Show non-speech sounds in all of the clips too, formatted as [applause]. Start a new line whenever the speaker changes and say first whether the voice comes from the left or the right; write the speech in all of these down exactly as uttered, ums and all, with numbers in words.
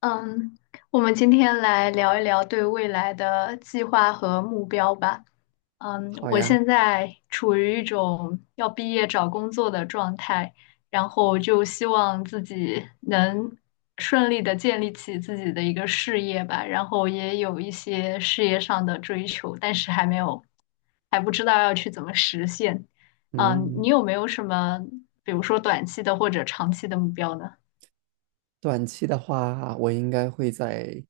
left: 嗯，我们今天来聊一聊对未来的计划和目标吧。嗯，
right: 好
left: 我
right: 呀。
left: 现在处于一种要毕业找工作的状态，然后就希望自己能顺利的建立起自己的一个事业吧，然后也有一些事业上的追求，但是还没有，还不知道要去怎么实现。嗯，
right: 嗯，
left: 你有没有什么，比如说短期的或者长期的目标呢？
right: 短期的话，我应该会在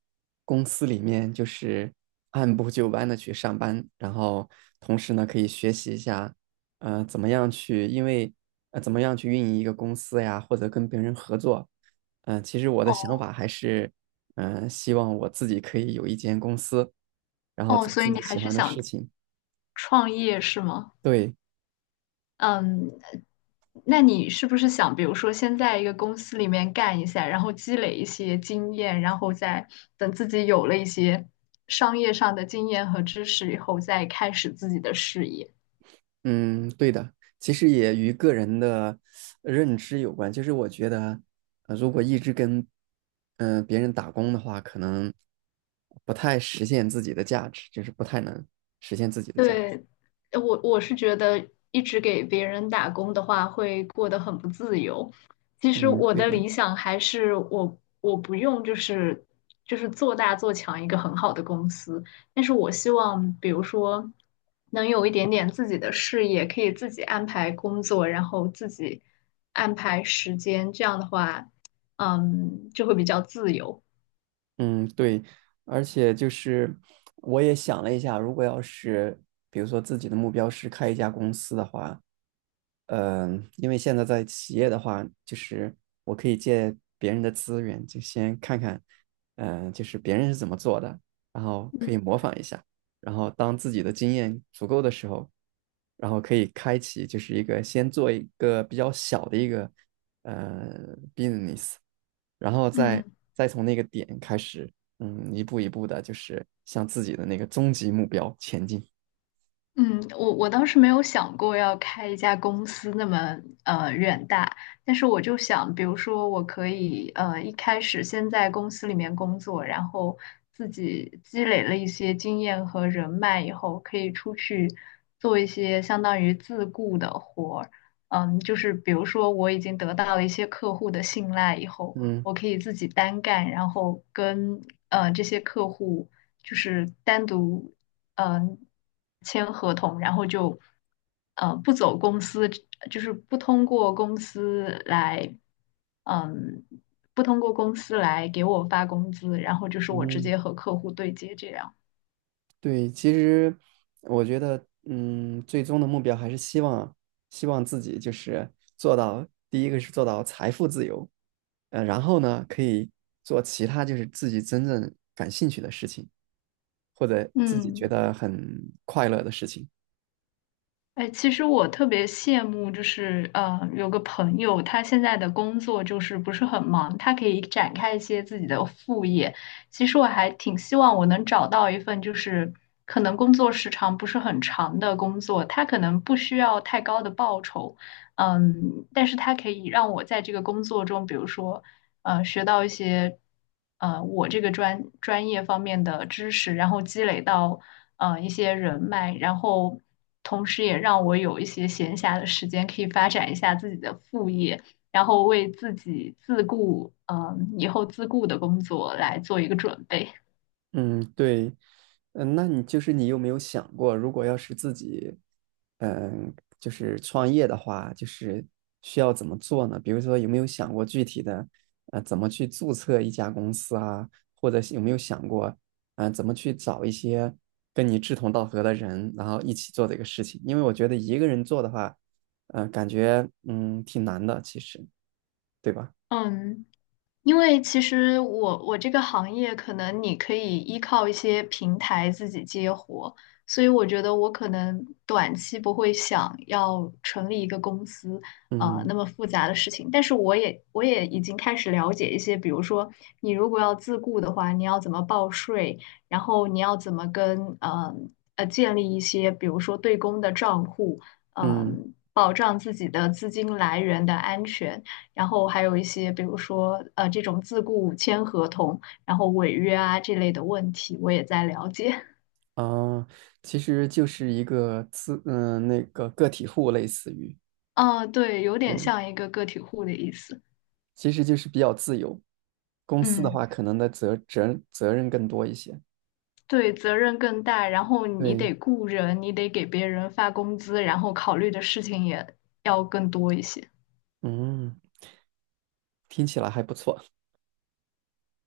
right: 公司里面就是 [laughs] 按部就班的去上班，然后同时呢，可以学习一下，呃，怎么样去，因为呃，怎么样去运营一个公司呀，或者跟别人合作。嗯、其实我的想
left: 哦，
right: 法还是，嗯、希望我自己可以有一间公司，然后
left: 哦，
right: 做
left: 所以
right: 自
left: 你
right: 己
left: 还
right: 喜
left: 是
right: 欢的
left: 想
right: 事情。
left: 创业是吗？
right: 对。
left: 嗯，那你是不是想，比如说先在一个公司里面干一下，然后积累一些经验，然后再等自己有了一些商业上的经验和知识以后，再开始自己的事业？
right: 嗯，对的，其实也与个人的呃认知有关。就是我觉得，呃如果一直跟嗯、呃别人打工的话，可能不太实现自己的价值，就是不太能实现自己的价值。
left: 对，呃我我是觉得一直给别人打工的话，会过得很不自由。其实
right: 嗯，
left: 我
right: 对
left: 的
right: 的。
left: 理想还是我我不用就是就是做大做强一个很好的公司，但是我希望比如说能有一点点自己的事业，可以自己安排工作，然后自己安排时间，这样的话，嗯，就会比较自由。
right: 嗯，对，而且就是我也想了一下，如果要是比如说自己的目标是开一家公司的话。嗯，因为现在在企业的话，就是我可以借别人的资源，就先看看，嗯，就是别人是怎么做的，然后
left: 嗯，
right: 可以模仿一下，然后当自己的经验足够的时候，然后可以开启就是一个先做一个比较小的一个呃 business，然后再
left: 嗯。
right: 再从那个点开始，嗯，一步一步的，就是向自己的那个终极目标前进。
left: 嗯，我我当时没有想过要开一家公司那么呃远大，但是我就想，比如说我可以呃一开始先在公司里面工作，然后自己积累了一些经验和人脉以后，可以出去做一些相当于自雇的活儿。嗯，就是比如说我已经得到了一些客户的信赖以后，
right: 嗯
left: 我可以自己单干，然后跟呃这些客户。就是单独嗯、呃签合同，然后就呃不走公司，就是不通过公司来嗯不通过公司来给我发工资，然后就是我直
right: 嗯。
left: 接和客户对接这样。
right: 对，其实我觉得，嗯，最终的目标还是希望，希望自己就是做到，第一个是做到财富自由，呃，然后呢，可以做其他就是自己真正感兴趣的事情，或者自己觉
left: 嗯。
right: 得很快乐的事情。
left: 哎，其实我特别羡慕，就是呃，有个朋友，他现在的工作就是不是很忙，他可以展开一些自己的副业。其实我还挺希望我能找到一份，就是可能工作时长不是很长的工作，他可能不需要太高的报酬，嗯，但是他可以让我在这个工作中，比如说呃学到一些呃我这个专专业方面的知识，然后积累到呃一些人脉，然后同时也让我有一些闲暇的时间可以发展一下自己的副业，然后为自己自顾，嗯、以后自顾的工作来做一个准备。
right: 嗯，对。嗯，那你就是你有没有想过，如果要是自己，嗯，就是创业的话，就是需要怎么做呢？比如说，有没有想过具体的，呃，怎么去注册一家公司啊？或者是有没有想过，嗯、怎么去找一些跟你志同道合的人，然后一起做这个事情？因为我觉得一个人做的话，嗯、感觉嗯挺难的，其实，对吧？
left: 嗯，因为其实我我这个行业，可能你可以依靠一些平台自己接活，所以我觉得我可能短期不会想要成立一个公司，呃，
right: 嗯
left: 那么复杂的事情。但是我也我也已经开始了解一些，比如说你如果要自雇的话，你要怎么报税，然后你要怎么跟呃呃建立一些，比如说对公的账户，
right: 嗯。
left: 嗯、保障自己的资金来源的安全。然后还有一些，比如说呃这种自雇签合同，然后违约啊这类的问题，我也在了解。[laughs]
right: 啊，其实就是一个自，嗯，呃那个个体户类似于。
left: 嗯，对，有点
right: 对，
left: 像一个个体户的意思。
right: 其实就是比较自由。公司的
left: 嗯，
right: 话，可能的责责责任更多一些。
left: 对，责任更大，然后你得
right: 对。
left: 雇人，你得给别人发工资，然后考虑的事情也要更多一些。
right: 嗯，听起来还不错。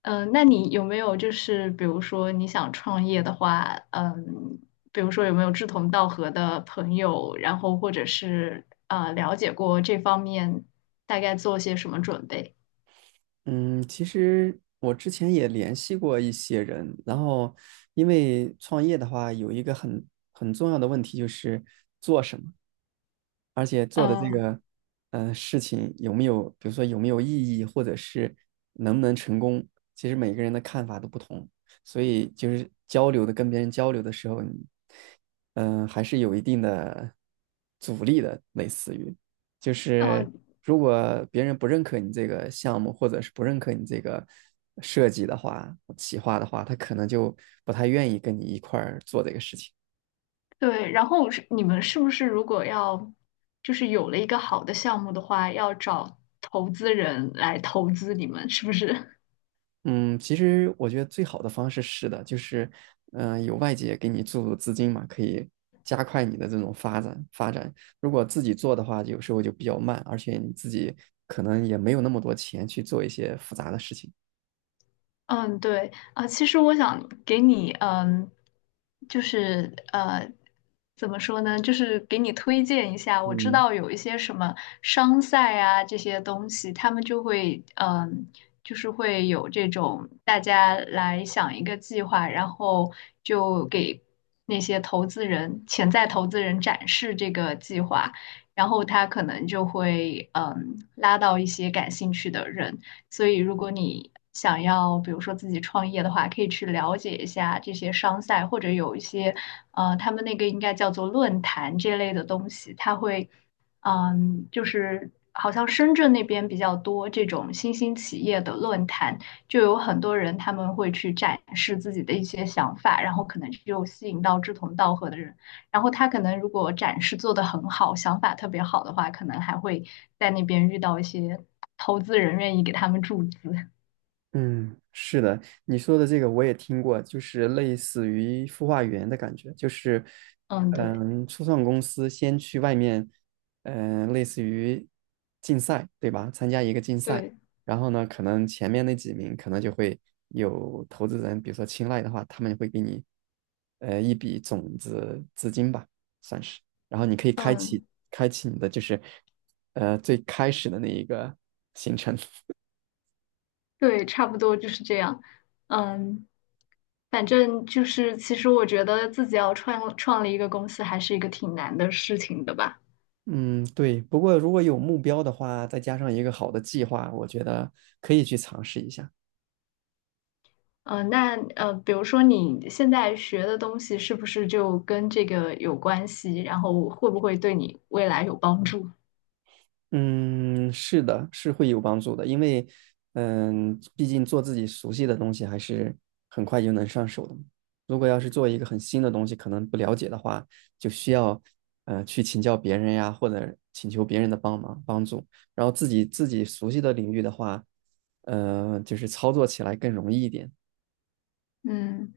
left: 嗯，那你有没有就是比如说你想创业的话，嗯，比如说有没有志同道合的朋友，然后或者是呃了解过这方面大概做些什么准备？
right: 嗯，其实我之前也联系过一些人，然后因为创业的话，有一个很很重要的问题就是。而且做的这
left: 嗯
right: 个嗯，事情有没有，比如说有没有意义，或者是能不能成功，其实每个人的看法都不同，所以就是交流的跟别人交流的时候，你嗯、呃还是有一定的阻力的，类似于就
left: 呃，
right: 是如果别人不认可你这个项目，或者是不认可你这个设计的话、企划的话，他可能就不太愿意跟你一块儿做这个事情。
left: 对，然后是你们是不是如果要就是有了一个好的项目的话，要找投资人来投资你们，是不是？
right: 嗯，其实我觉得最好的方式是的，就是，嗯、有外界给你注入资金嘛，可以加快你的这种发展发展。如果自己做的话，有时候就比较慢，而且你自己可能也没有那么多钱去做一些复杂的事情。
left: 嗯，对啊，其实我想给你，嗯，就是呃，怎么说呢，就是给你推荐一下。我知
right: 嗯。
left: 道有一些什么商赛啊这些东西，他们就会，嗯，就是会有这种大家来想一个计划，然后就给那些投资人、潜在投资人展示这个计划，然后他可能就会，嗯，拉到一些感兴趣的人。所以，如果你想要，比如说自己创业的话，可以去了解一下这些商赛，或者有一些，呃，他们那个应该叫做论坛这类的东西，它会，嗯，就是好像深圳那边比较多这种新兴企业的论坛，就有很多人他们会去展示自己的一些想法，然后可能就吸引到志同道合的人然后他可能如果展示做得很好，想法特别好的话，可能还会在那边遇到一些投资人愿意给他们注资。
right: 嗯，是的，你说的这个我也听过，就是类似于孵化园的感觉，就是，
left: 嗯，对
right: 嗯，初创公司先去外面，嗯，类似于竞赛，对吧？参加一个竞赛，
left: 对，
right: 然后呢，可能前面那几名可能就会有投资人，比如说青睐的话，他们会给你，呃，一笔种子资金吧，算是，然后你可以开启
left: 嗯
right: 开启你的就是，呃，最开始的那一个行程。
left: 对，差不多就是这样。嗯，反正就是，其实我觉得自己要创创立一个公司，还是一个挺难的事情的吧。
right: 嗯，对。不过如果有目标的话，再加上一个好的计划，我觉得可以去尝试一下。
left: 嗯，那呃，比如说你现在学的东西是不是就跟这个有关系？然后会不会对你未来有帮助？
right: 嗯，是的，是会有帮助的，因为嗯，毕竟做自己熟悉的东西还是很快就能上手的嘛。如果要是做一个很新的东西，可能不了解的话，就需要呃去请教别人呀，或者请求别人的帮忙帮助。然后自己自己熟悉的领域的话，呃，就是操作起来更容易一点。
left: 嗯。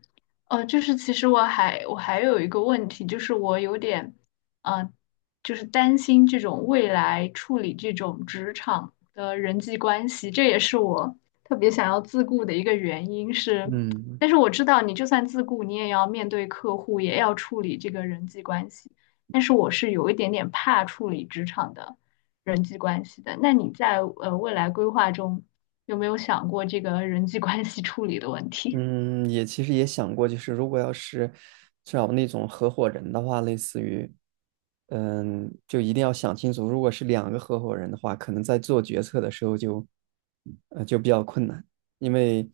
left: 呃，就是其实我还我还有一个问题，就是我有点，呃，就是担心这种未来处理这种职场的人际关系，这也是我特别想要自顾的一个原因是，
right: 嗯。
left: 但是我知道你就算自顾，你也要面对客户，也要处理这个人际关系，但是我是有一点点怕处理职场的人际关系的。那你在呃未来规划中有没有想过这个人际关系处理的问题？
right: 嗯，也其实也想过，就是如果要是找那种合伙人的话，类似于，嗯，就一定要想清楚，如果是两个合伙人的话，可能在做决策的时候就，呃，就比较困难，因为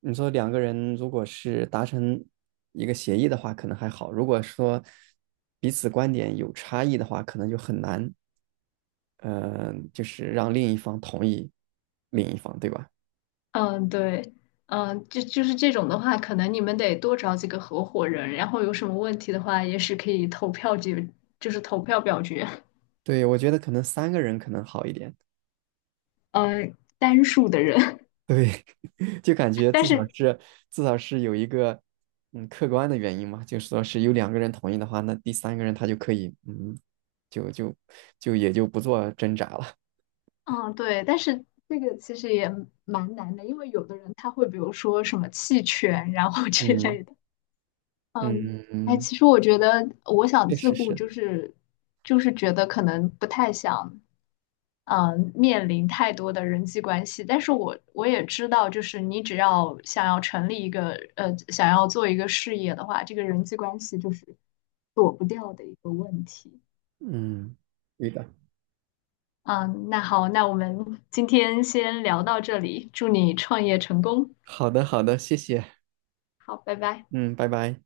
right: 你说两个人如果是达成一个协议的话，可能还好；如果说彼此观点有差异的话，可能就很难，呃，就是让另一方同意另一方，对吧？
left: 嗯，对，嗯，就就是这种的话，可能你们得多找几个合伙人，然后有什么问题的话，也是可以投票解，就是投票表决，
right: 对，我觉得可能三个人可能好一点。
left: 呃，单数的人。[laughs]
right: 对，[laughs] 就感觉
left: 但
right: 至少
left: 是，
right: 是至少是有一个嗯客观的原因嘛，就说是有两个人同意的话，那第三个人他就可以嗯，就就就也就不做挣扎了。
left: 嗯，对，但是这个其实也蛮难的，因为有的人他会比如说什么弃权，然后 [laughs] 之
right: 嗯
left: 类的。嗯，
right: 嗯
left: 哎，
right: 嗯，
left: 其实我觉得我想
right: 确
left: 自
right: 实
left: 顾，
right: 是，
left: 就是就是觉得可能不太想。嗯，面临太多的人际关系，但是我我也知道，就是你只要想要成立一个呃，想要做一个事业的话，这个人际关系就是躲不掉的一个问题。
right: 嗯，对的。
left: 嗯，那好，那我们今天先聊到这里，祝你创业成功。
right: 好的好的，谢谢，
left: 好，拜拜。
right: 嗯，拜拜。